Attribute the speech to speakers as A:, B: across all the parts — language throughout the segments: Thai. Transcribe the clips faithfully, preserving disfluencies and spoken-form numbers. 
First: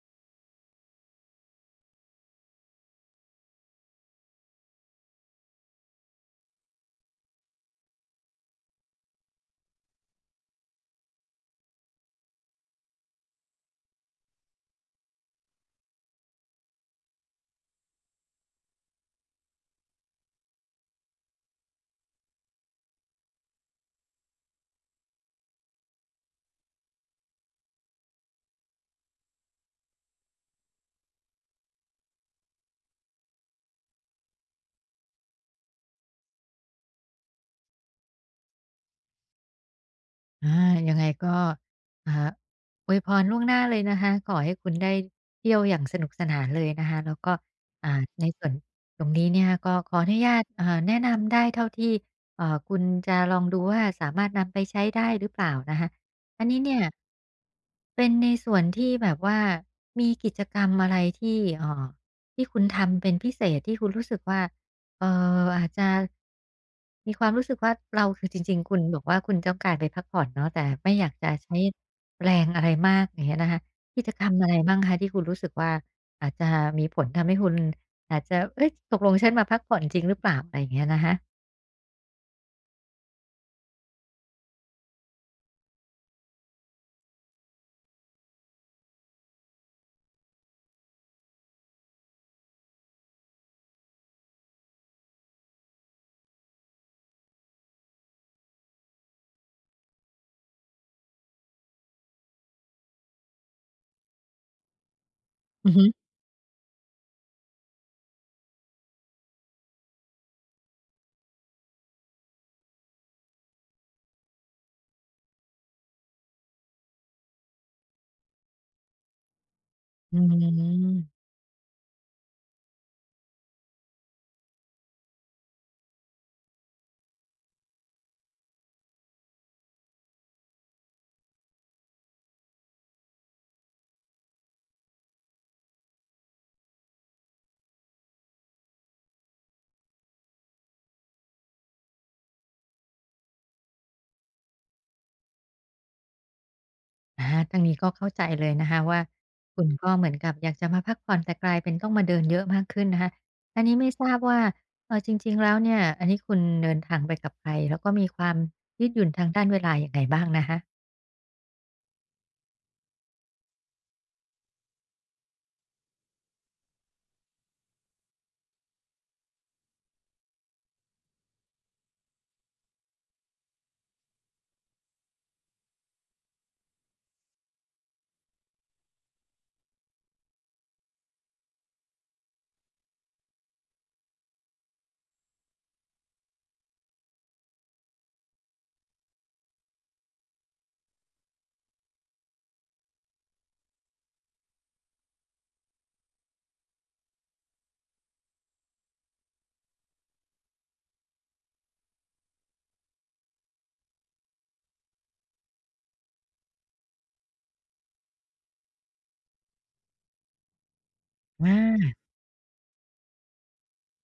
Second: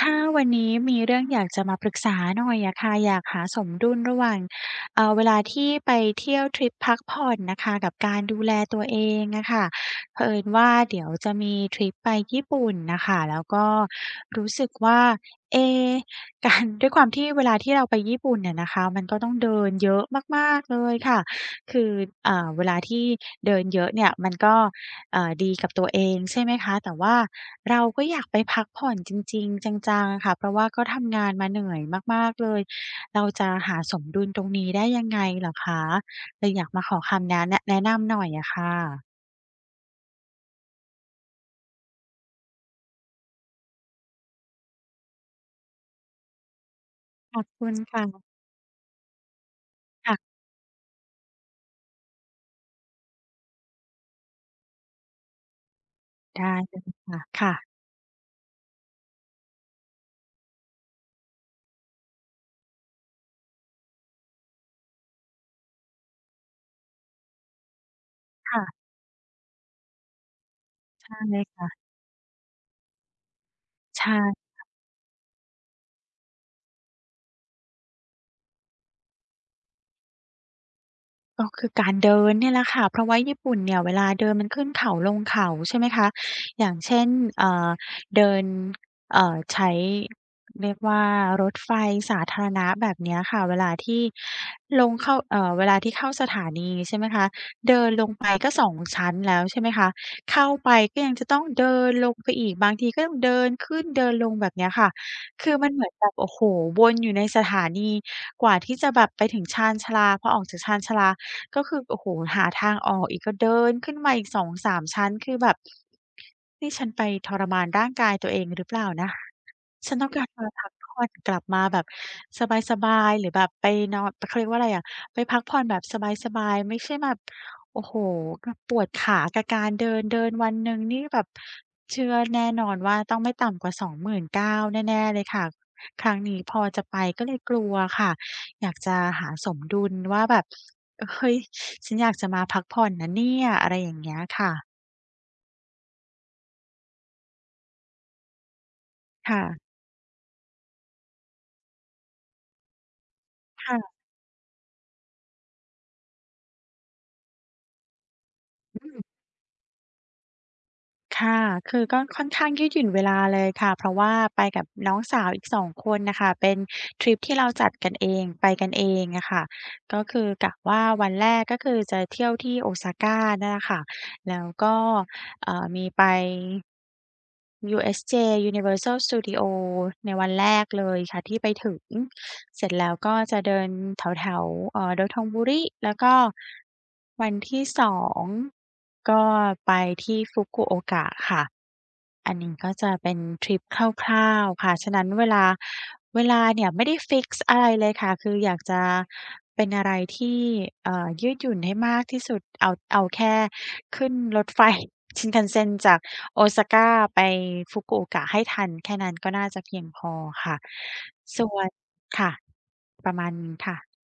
A: ค่ะวันนี้มีเรื่องอยากจะมาปรึกษาหน่อยอะค่ะอยากหาสมดุลระหว่างเอ่อเวลาที่ไปเที่ยวทริปพักผ่อนนะคะกับการดูแลตัวเองอะค่ะเผอิญว่าเดี๋ยวจะมีทริปไปญี่ปุ่นน่ะค่ะแล้วก็รู้สึกว่าเอ๊การ ด้วยความที่เวลาที่เราไปญี่ปุ่นเน่ะนะคะมันก็ต้องเดินเยอะมากๆเลยค่ะคืออ่าเวลาที่เดินเยอะเนี่ยมันก็ เอ่าดีกับตัวเองใช่ไหมคะแต่ว่าเราก็อยากไปพักผ่อนจริงๆจังๆอะค่ะเพราะว่าก็ทำงานมาเหนื่อยมากๆเลยเราจะหาสมดุลตรงนี้ได้ยังไงเหรอคะเลยอยากมาขอคำแนะนแนะนำหน่อยอะค่ะ
B: อายังไงก็อ่าอวยพรล่วงหน้าเลยนะคะขอให้คุณได้เที่ยวอย่างสนุกสนานเลยนะคะแล้วก็
A: ขอบคุณ
B: อ่า
A: ค่ะ
B: ในส่วนตรงนี้เนี่ยก็ขออนุ
A: ค่ะ
B: ญาตอ่าแนะนำได้เท่าที่เอ่อคุณจะลองดูว่าสามารถนำไปใช้ได้หรือเปล่านะคะอัน
A: ได้
B: นี้
A: เล
B: เนี่ย
A: ยค่ะค่ะ
B: เป็นในส่วนที่แบบว่ามีกิจกรรมอะไรที่เอ่อที่คุณทำเป็นพิเศษที่คุณรู้สึกว่า เอ่ออาจจะมีความรู้สึกว่าเราคือจริงๆคุ
A: ค่ะ
B: ณบอกว่าคุณต้องการไปพักผ่อนเนาะแต่ไม่อยาก
A: ได้
B: จะ
A: เลย
B: ใช้
A: ค่ะ
B: แรงอะไรมากอย่างเงี้ยนะคะ
A: ใ
B: กิจกรรมอะ
A: ช่
B: ไรบ้างคะที่คุณรู้สึกว่าอาจจะมีผลทำให้คุณอาจจะเฮ้ยตกลงฉันมาพักผ่อนจริงหรือเปล่าอะไรอย่างเงี้ยนะคะ
A: ก็คือการเดินเนี่ยแหละค่ะเพราะว่าญี่ปุ่นเนี่ยเวลาเดินมันขึ้นเขาลงเขาใช่ไหมคะอย่างเช่นเอ่อเดินเอ่อใช้เรียกว่ารถไฟสาธารณะแบบเนี้ยค่ะเวลาที่ลงเข้าเอ่อเวลาที่เข้าสถานีใช่ไหมคะเดินลงไปก็สองชั้นแล้วใช่ไหมคะเข้าไปก็ยังจะต้องเดินลงไปอีกบางทีก็ต้องเดินขึ้นเดินลงแบบเนี้ยค่ะ คือมั
B: อื
A: น
B: อ
A: เห
B: ฮึ
A: มือนแบบโอ้โฮวนอยู่ในสถานีกว่าที่จะแบบไปถึงชานชาลาพอออกจากชานชาลา ก็คือโอ้โฮหาทางออกอีกก็เดินขึ้นมาอีกสองถึงสามชั้นคือแบบนี่ฉันฉันต้อง
B: อื
A: การมาพักผ่อน
B: ม
A: กลับมาแบบสบายๆหรือแบบไปนอนเขาเรียกว่าอะไรอะไป แบบโอ้โฮก็ปวดขากับการเดินเดินวันหนึ่งนี่แบบเชื่อแน่นอนว่าต้องไม่ต่ำกว่าสองหมื่นเก้าพันแน่ๆเลยค่ะครั้งนี้พอจะไปก็เลยกลัวค่ะอยากจะหาสมดุลว่าแบบเฮ้ยฉันอยากจะมาพักผ่อนนะเนี่ยอะไรอย่างเงี้ยค่ะ
B: อาทางนี้ก็เข้าใจเลยนะคะว่า
A: ค่ะ
B: คุณก็เหมือนกับอยากจะมาพักผ่อนแต่กลายเป็นต้องมาเดินเยอะมากขึ้นนะคะอันนี้ไม่
A: ค่ะ
B: ทราบว่าเอ่อจริงๆแล้วเนี่ยอันนี้คุณเดินทางไปกับใครแล้วก็มีความยื
A: อื
B: ดห
A: ม
B: ยุ่นทางด้านเวลาอย่างไงบ้างนะคะ
A: ค่ะคือก็ค่อนข้างยืดหยุ่นเวลาเลยค่ะ เพราะว่าไปกับน้องสาวอีกสองคนน่ะค่ะเป็นทริปที่เราจัดกันเองไปกันเองอะค่ะก็คือกะว่าวันแรกก็คือจะเที่ยวที่ Osaka เนี่ยแหละค่ะแล้วก็เอ่อมีไป ยู เอส เจ Universal Studio ในวันแรกเลยค่ะที่ไปถึงเสร็จแล้วก็จะเดินแถวๆเอ่อ Dotonbori แล้วก็วันที่สองก็ไปที่ Fukuoka ค่ะ อันนี้ก็จะเป็นทริปคร่าวๆค่ะฉะนั้นเวลาเวลาเนี่ยไม่ได้ฟิกซ์อะไรเลยค่ะคืออยากจะเป็นอะไรที่เอ่อยืดหยุ่นให้มากที่สุดเอาเอาแค่ขึ้นรถไฟ Shinkansen จาก Osaka ไป Fukuoka ให้ทันแค่นั้นก็น่าจะเพียงพอค่ะ
B: อ
A: ส่วน
B: า
A: ค่ะประมาณนี้ค่ะ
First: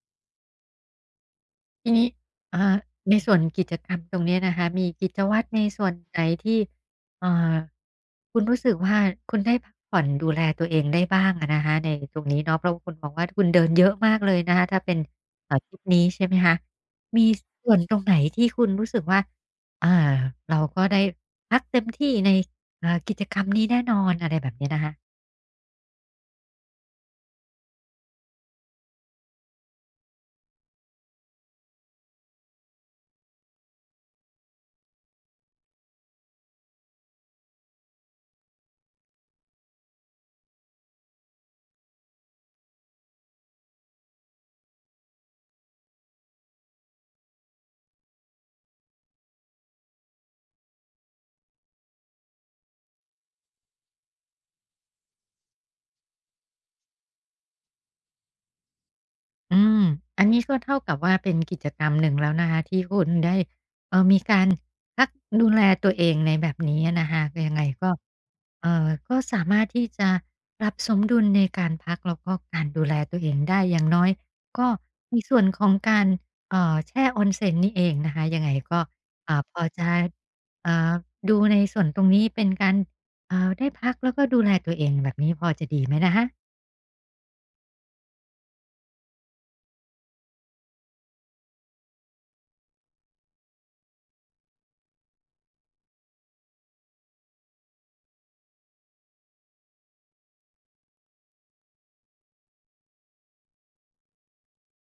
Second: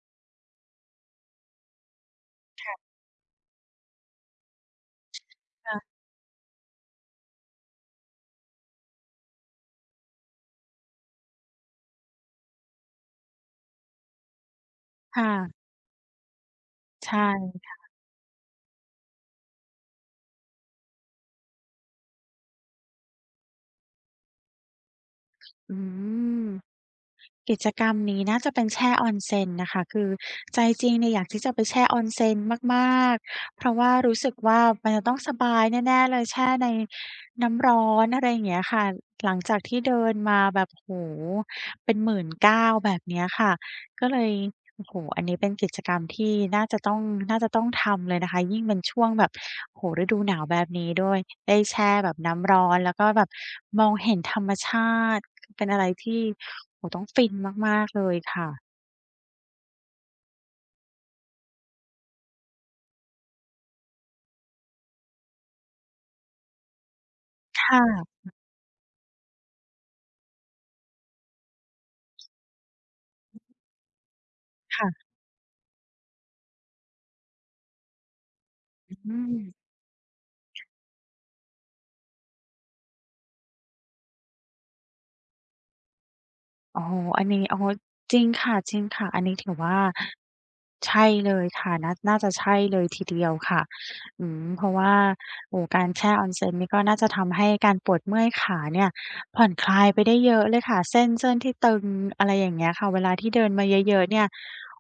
B: ทีนี้อ่าในส่วนกิจกรรมตรงเนี้ยนะคะมีกิจวัตรในส่วน
A: ค่ะ
B: ไหนที่อ่าคุณรู้สึกว่าคุณได้พักผ่อนดูแลตัวเองได้บ้างอะนะคะในตรงนี้เนาะเพราะว่าคุณบอกว่าคุณเดินเยอะมากเลยนะคะถ้าเป็นเอ่า
A: ค่ะ
B: ทริปนี้ใช่ไหมคะ
A: ใช
B: มี
A: ่
B: ส่วนตรงไหนที่คุณรู้สึกว่าอ่าเราก็ได้พักเต็มที่ในอ่ากิจกรรมนี้แน่นอนอะไรแบบนี้นะคะ
A: อืม กิจกรรมนี้น่าจะเป็นแช่ออนเซ็นนะคะคือใจจริงเนี่ยอยากที่จะไปแช่ออนเซ็นมากๆเพราะว่ารู้สึกว่า บายแน่ๆเลยแช่ในน้ำร้อนอะไรอย่างเงี้ยค่ะหลังจากที่เดินมาแบบโอ้โฮเป็นหนึ่งหมื่นเก้าพันแบบเนี้ยค่ะก็เลยโอ้โฮอันนี้เป็นกิจกรรมที่น่าจะต้องน่าจะต้องทำเลยนะคะยิ่งเป็นช่วงแบบโอ้โฮฤดูหนาวแบบนี้ด้วยได้แช่แบบน้ำร้อนแล้วก็แบบมองเห็นธรรมชาติเป็นอะไรที่โอ้โฮต้องฟินมากๆเลยค่ะ
B: อืมอันนี้ก็เท่ากับว่าเป็นกิจกรรมหนึ่งแล้วนะคะที่คุณได้เอ่อมีการพักดูแลตัวเองในแบบนี้อะนะคะก็ยัง
A: ค
B: ไงก็
A: ่ะ
B: เอ่อก็สามารถที่จะปรับสมดุลในการพักแล้วก็การดูแลตัวเองได้อย่างน้อยก็
A: ค่ะ
B: ในส่วนของการเอ่อแช่ Onsen นี่เองนะคะยังไงก็
A: อืม
B: อ่าพอจะอ่าดูในส่วนตรงนี้เป็นการอ่าได้พักแล้วก็ดูแลตัวเองแบบนี้พอจะดีไหมนะคะ
A: โอ้โฮอันนี้โอ้โฮจริงค่ะจริงค่ะอันนี้ถือว่าใช่เลยค่ะน่าน่าจะใช่เลยทีเดียวค่ะอืมเพราะว่าโอ้โฮการแช่ Onsen นี่ก็น่าจะทำให้การปวดเมื่อยขาเนี่ยผ่อนคลายไปได้เยอะเลยค่ะเส้นเส้นที่ตึงอะไรอย่างเงี้ยค่ะเวลาที่เดินมาเยอะๆเนี่ย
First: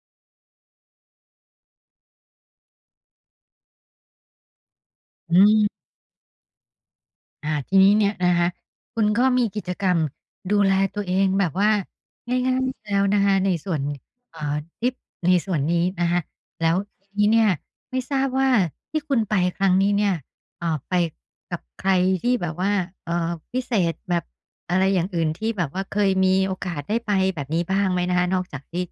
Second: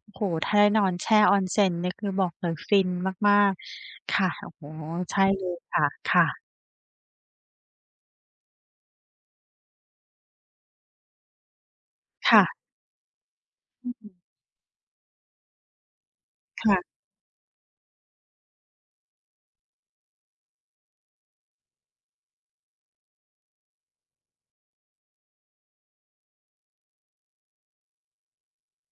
A: โอ้โฮถ้าได้นอนแช่ Onsen นี่คือบอกเลยฟินมากๆค่ะโอ้โฮใช่
B: อื
A: เลย
B: ม
A: ค่ะค่ะ
B: อาทีนี้เนี่ยนะคะคุณก็มีกิจกรรมดูแลตัวเองแบบว่าง่าย
A: ค่ะ
B: ๆแล้วนะคะในส่วน
A: อืม
B: เอ่อทริปในส่วนนี้นะคะแล้ว
A: ค่ะ
B: ทีนี้เนี่ยไม่ทราบว่าที่คุณไปครั้งนี้เนี่ยเอ่อไปกับใครที่แบบว่าเอ่อพิเศษแบบอะไรอย่างอื่นที่แบบว่าเคยมีโอกาสได้ไปแบบนี้บ้างไหมนะคะนอกจากที่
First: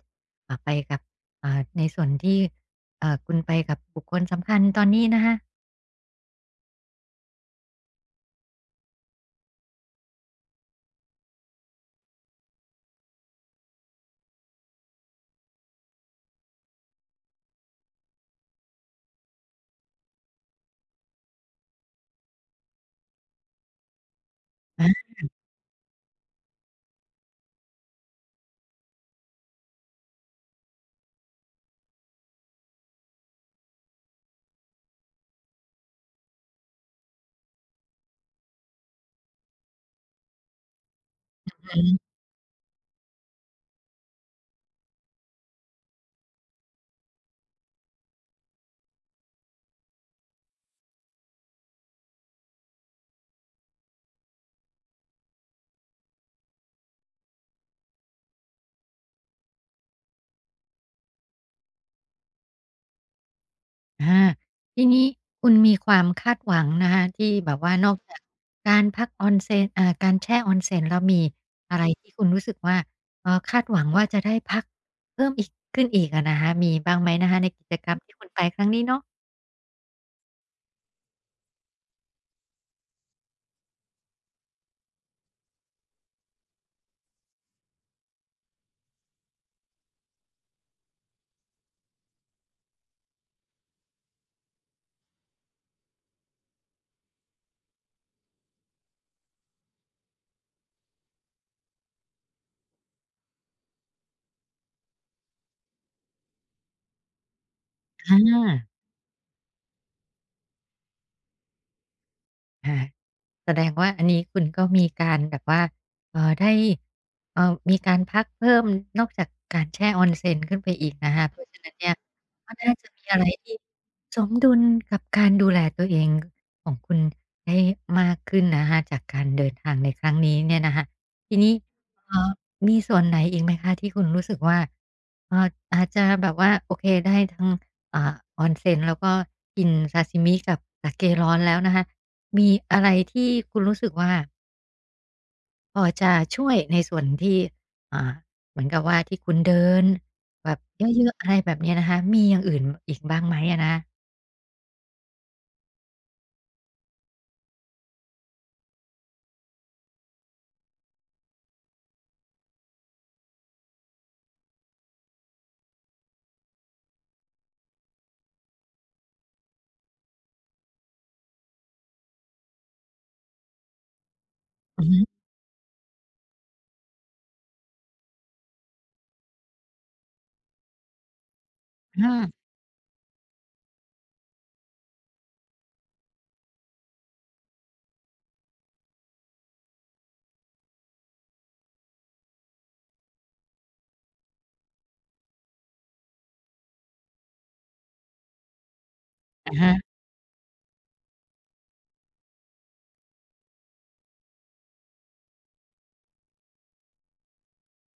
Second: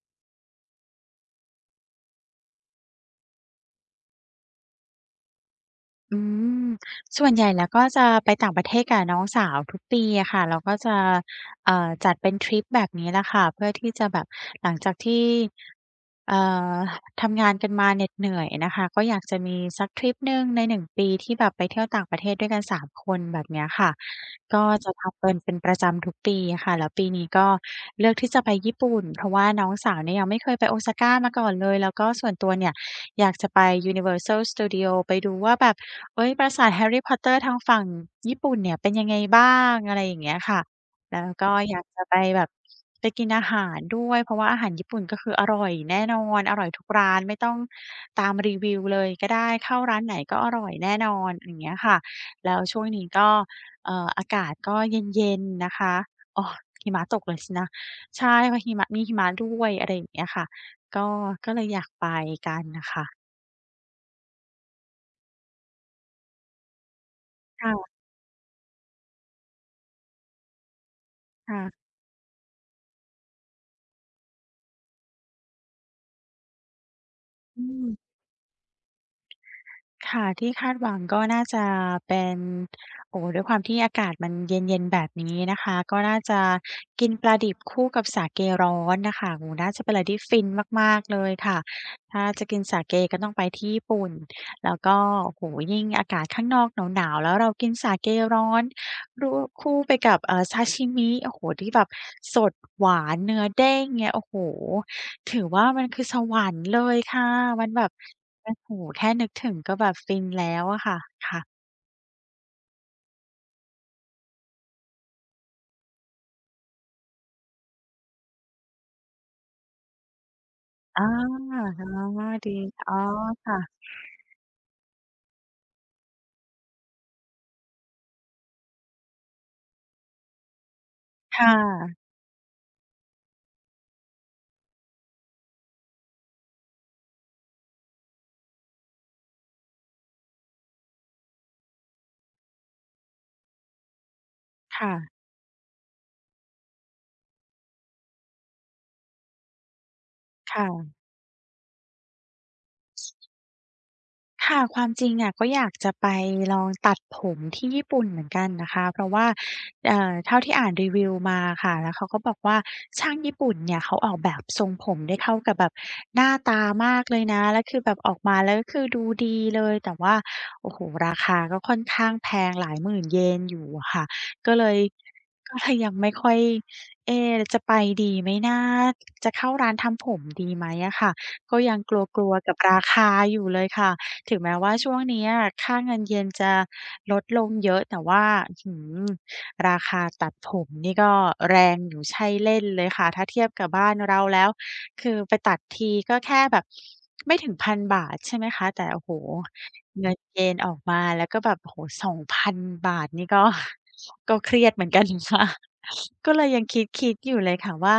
B: อ่าไปกับอ่าในส่วนที่เอ่อคุณไปกับบุคคลสำคัญตอนนี้นะคะ
A: อืมส่วนใหญ่แล้วก็จะไปต่างประเทศกับน้องสาวทุกปีอะค่ะเราก็จะเอ่อจัดเป็นทริปแบบนี้แหละค่ะเพื่อที่จะแบบหลังจากที่เอ่อทำงานกันมาเหน็ดเหนื่อยนะคะก็อยากจะมีสักทริปหนึ่งในหนึ่งปีที่แบบไปเที่ยวต่างประเทศด้วยกันสามคนแบบเนี้ยค่ะก็จะทำเป็นเป็นประจำทุกปีอะค่ะแล้วปีนี้ก็เลือกที่จะไปญี่ปุ่นเพราะว่าน้องสาวเนี่ยยังไม่เคยไป Osaka มาก่อนเลยแล้วก็ส่วนตัวเนี่ยอยากจะไป Universal Studio ไปดูว่าแบบ เฮ้ยปราสาทแฮร์รี่พอตเตอร์ทางฝั่งญี่ปุ่นเนี่ยเป็นยังไงบ้างอะไรอย่างเงี้ยค่ะแล้วก็อยาก
B: อา
A: จะไปแบบไปกินอาหารด้วยเพราะว่าอาหารญี่ปุ่นก็คืออร่อยแน่นอนอร่อยทุกร้านไม่ต้องตามรีวิวเลยก็ได้เข้าร้านไหนก็อร่อยแน่นอนอย่างเงี้ยค่ะแล้วช่วงนี้ก็เอ่ออากาศก็เย็นๆนะคะอ๋อหิมะตกเลยสินะใช่เพราะหิมะมีหิมะด้วยอะไรอย่างเงี้ยค่ะก็ก็เลยอยากไปกันน่ะค่ะ
B: อาทีนี้คุณมีความคาดหวังนะคะที่แบบว่านอ
A: ค
B: กจากการพัก onsen อ่าการแช่ onsen แล้วมีอะ
A: ่ะ
B: ไรที่คุณรู้สึกว่าเอ่อคาดหวังว่าจะได้พักเพิ่มอีกขึ้นอีกอะนะคะมีบ้างไหมนะคะใน
A: ๆอื
B: กิจ
A: ม
B: กรรมที่คุณไปครั้งนี้เนาะ
A: ค่ะที่คาดหวังก็น่าจะเป็นโอ้โฮด้วยความที่อากาศมันเย็นๆแบบนี้นะคะก็น่าจะกินปลาดิบคู่กับสาเกร้อนน่ะค่ะโอ้โฮน่าจะเป็นอะไรที่ฟินมากๆเลยค่ะถ้าจะกินสาเกก็ต้องไปที่ญี่ปุ่นแล้วก็โอ้โฮยิ่งอากาศข้างนอกหนาวๆแล้วเรากินสาเกร้อนรูคู่ไปกับเอ่อซาชิมิโอ้โฮที่แบบสดหวานเนื้อเด้งเงี้ยโอ้โฮถือว่ามันคือสวรรค์เลยค่ะมันแบบ
B: อ
A: โอ้
B: า
A: โฮแค่นึกถึงก็แบบฟินแล้วอะค่ะค่ะ
B: อ่าแสดงว่าอันนี้คุณก็มีการแบบว่าเอ่อได้เอ่อมีการพักเพิ่มนอกจากการแช่ Onsen ขึ้นไปอีก
A: อา
B: นะคะเพราะฉะนั้น
A: อ๋อ
B: เนี่ยก็
A: ดี
B: น่าจะ
A: อ๋อ
B: มีอะไรที่
A: ค่ะ
B: สมดุลกับการดูแลตัวเองของคุณได้มากขึ้นนะคะจากการเดินทางในครั้งนี้เนี่ยนะคะที
A: ค่
B: นี้
A: ะ
B: เอ่อมีส่วนไหนอีกไหมคะที่คุณรู้สึกว่าเอ่ออาจจะแบบว่าโอเคได้ทั้งอ่า Onsen แล้วก็กินซาชิมิกับสาเกร้อนแล้วนะคะ มีอะไรที่คุณรู้สึกว่า
A: ค่ะ
B: พอจะช่วยในส่วนที่อ่าเหมือนกับว่าที่คุณเดินแบบเยอ
A: ค่ะ
B: ะๆอะไรแบบเนี้ยนะคะมีอย่างอื่นอีกบ้างไหมอะนะ
A: ค่ะความจริงอะก็อยากจะไปลองตัดผมที่ญี่ปุ่นเหมือนกันนะคะเพราะว่าเอ่อเท่าที่อ่านรีวิวมาค่ะแล้วเขาก็บอกว่าช่างญี่ปุ่นเนี่ยเขาออกแบบทรงผมได้เข้ากับแบบหน้าตามากเลยนะแล้วคือแบบออกมาแล้วก็คือดูดีเลยแต่ว่าโอ้โฮราคาก็ค่อนข้างแพงหลายหมื่นเยนอยู่อะค่ะก็เลย
B: อือฮึ
A: ก็เลยยังไม่ค่อยเอ๊จะไปดีไหมนะจะเข้าร้านทำผมดีไหมอะค่ะก็ยังกลัว
B: อา
A: ๆกับราคาอยู่เลยค่ะ ถึงแม้ว่าช่วงเนี้ยค่าเงินเยนจะลดลงเยอะแต่ว่าอื้อฮือราคาตัดผมนี่ก็แรงอยู่ใช่เล่นเลยค่ะถ้าเทียบกับบ้านเราแล้วคือไปตัดทีก็แค่แบบไม่ถึงพันบาทใช่ไหมคะแต่โอ้โฮ
B: อะฮะ
A: เงินเยนออกมาแล้วก็แบบโอ้โฮสองพันบาทนี่ก็ก็เครียดเหมือนกันค่ะก็เลยยังคิดๆอยู่เลยค่ะว่า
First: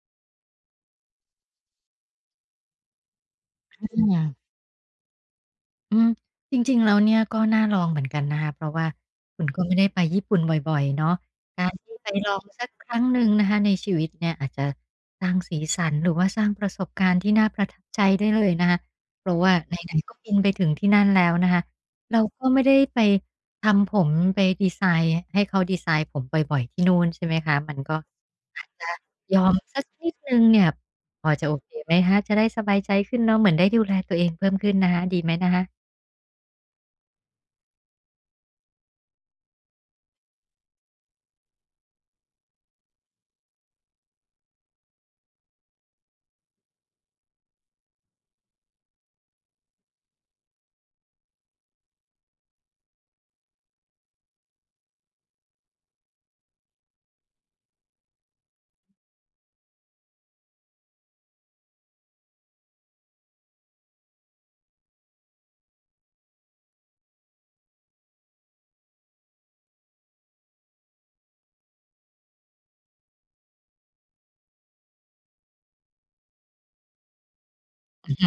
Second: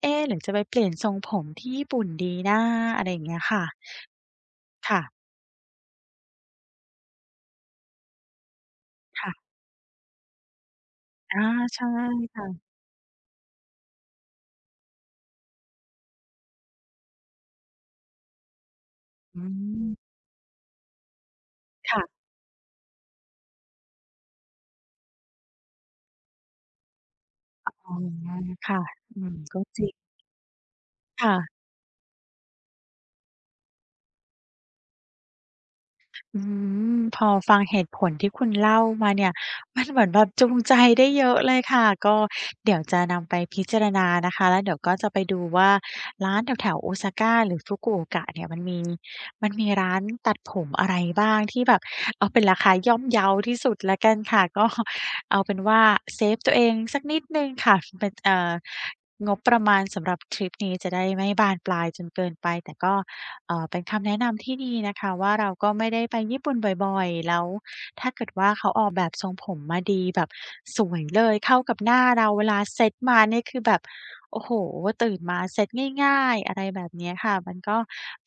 A: เอ๊ะหรือจะไปเปลี่ยนทรงผมที่ญี่ปุ่นดีนะอะไรอย่างเงี้ยค่ะ
B: อา
A: ค่ะ
B: อืมจริงๆแล้วเนี่ยก็น่าลองเหมือนกันนะคะเพราะว่าคุณ
A: ค่ะ
B: ก็ไม่ได้ไปญี่ปุ่นบ่อยๆเนาะ
A: อา
B: การ
A: ใช่
B: ที่ไปลอง
A: ค่ะ
B: สักครั้งหนึ่งนะคะในชีวิตเนี่ยอาจจะสร้างสีสันหรือว่าสร้างประสบการณ์ที่น่าประทับใจได้เลยนะคะเพราะ
A: อื
B: ว่าไหนๆก็
A: ม
B: บินไปถึงที่นั่นแล้วนะคะเรา
A: ค่ะ
B: ก็ไม่ได้ไปทำผมไปดีไซน์ให้เขาดีไซน์ผมบ่อยๆที่นู่นใช่ไหมคะมัน
A: อ๋อ
B: ก็อาจ
A: ค่ะ
B: จะ
A: อืม
B: ยอม
A: ก็จ
B: สัก
A: ริง
B: นิดหนึ่งเนี่ยพอ
A: ค่ะ
B: จะโอเคไหมคะจะได้สบายใจขึ้นเนาะเหมือนได้ดูแลตัวเองเพิ่มขึ้นนะคะดีไหมนะค
A: อืมพอฟังเหตุผลที่คุณเล่ามาเนี่ย มันเหมือนแบบจูงใจได้เยอะเลยค่ะก็เดี๋ยวจะนำไปพิจารณานะคะแล้วเดี๋ยวก็จะไปดูว่าร้านแถวๆโอซาก้าหรือ f กุโอกะเนี่ยมันมีมันมีร้านตัดผมอะไรบ้างที่แบบเอาเป็นราคาย่อมเยาที่สุดแล้วกันค่ะ ก็เอาเป็นว่าเซฟตัวเองสักนิดหนึ่งค่ะ เป็นเอ่องบประมาณสำหรับทริปนี้จะได้ไม่บานปลายจนเกินไปแต่ก็ เอ่อเป็นคำแนะนำที่ดีนะคะว่าเราก็ไม่ได้ไปญี่ปุ่นบ่อยๆแล้วถ้าเกิดว่าเขาออกแบบทรงผมมาดีแบบสวยเลยเข้ากับหน้าเราเวลาเซตมานี่คือแบบโอ้โฮตื่นมาเซตง่ายๆอะไรแบบเนี้ยค่ะมันก็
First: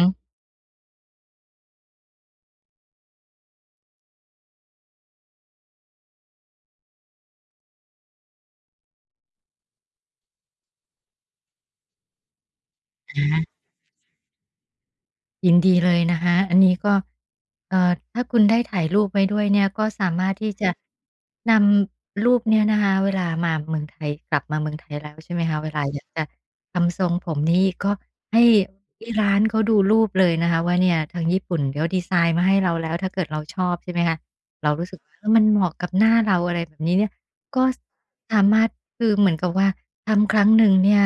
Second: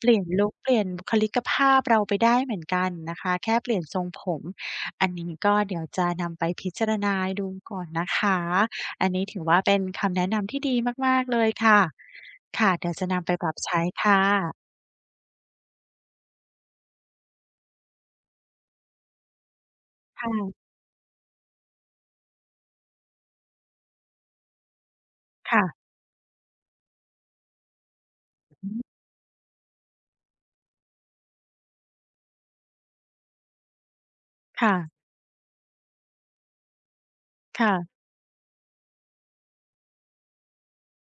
A: เปลี่ยนลุกเปลี่ยนบุคลิกภาพเราไปได้เหมือนกันนะคะแค่เปลี่ยนทรงผมอันนี้ก็เดี๋ยวจะนำไปพิจารณาดูก่อนนะคะอันนี้ถือว่าเป็นคำแนะนำที่ดีมากๆเลยค่ะค่ะเดี๋ยวจะ
B: อ
A: นำไปปรับ
B: า
A: ใช้ค่ะ
B: ยินดีเลยนะคะอันนี้ก็เอ่อถ้าคุณได้ถ่ายรูปไว้ด้วยเนี่ยก็สามารถที่
A: ค่ะ
B: จะนำรูปเนี่ยนะคะเวลามาเมืองไทยกลับมาเมืองไทยแล้วใช่ไหมคะ
A: ค่ะ
B: เวลาอยากจะทำทรงผมนี่ก็ให้
A: อืม
B: ที่ร้านเขาดูรูปเลยนะคะว่าเนี่ยทางญี่ปุ่นเดี๋ยวดีไซน์มาให้เราแล้วถ้าเกิดเราชอบใช่ไหมคะเรารู้สึก
A: ค่ะ
B: ว่าเออมันเหมาะกับหน้าเราอะไรแบบนี้เนี่ยก็
A: ค่ะ
B: สามารถคือเหมือนกับว่าทำครั้งหนึ่งเนี่ย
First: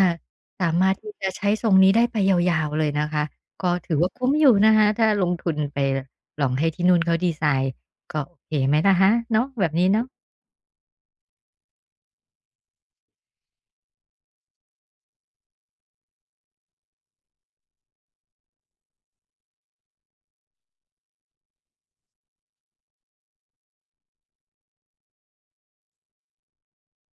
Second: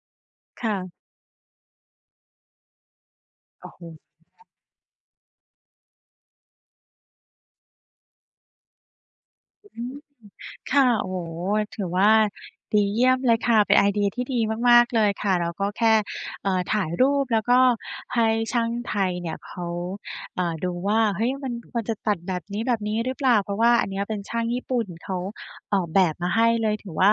B: สามารถ
A: ค่ะ
B: ที่จะใช้ทรงนี้ได้ไปยาวๆเลยนะคะ ก็
A: โอ้โฮ
B: ถือว่าคุ้มอยู่นะคะถ้าลงทุนไปลองให้ที่นู่นเขาดีไซน์ก็โอเคไหมล่ะคะเนาะแบบ
A: อื
B: นี้
A: ม
B: เนาะ
A: ค่ะโอ้โฮถือว่าดีเยี่ยมเลยค่ะเป็นไอเดียที่ดีมากๆเลยค่ะแล้วก็แค่เอ่อถ่ายรูปแล้วก็ให้ช่างไทยเนี่ยเขาเอ่อดูว่าเฮ้ยมันควรจะตัดแบบนี้แบบนี้หรือเปล่า เพราะว่าอันเนี้ยเป็นช่างญี่ปุ่นเขาออกแบบมาให้เลย ถือว่า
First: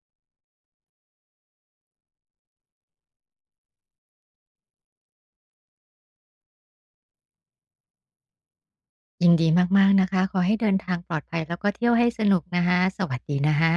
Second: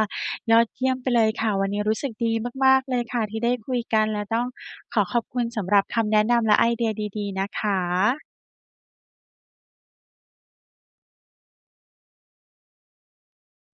A: ยอดเยี่ยมไปเลยค่ะ วันนี้รู้สึกดีมากๆเลยค่ะที่ได้คุยกันและต้องขอขอบคุณสำหรับคำแนะนำและไอเดียดีๆนะคะ
B: ยินดีมากๆนะคะขอให้เดินทางปลอดภัยแล้วก็เที่ยวให้สนุกนะคะสวัสดีนะคะ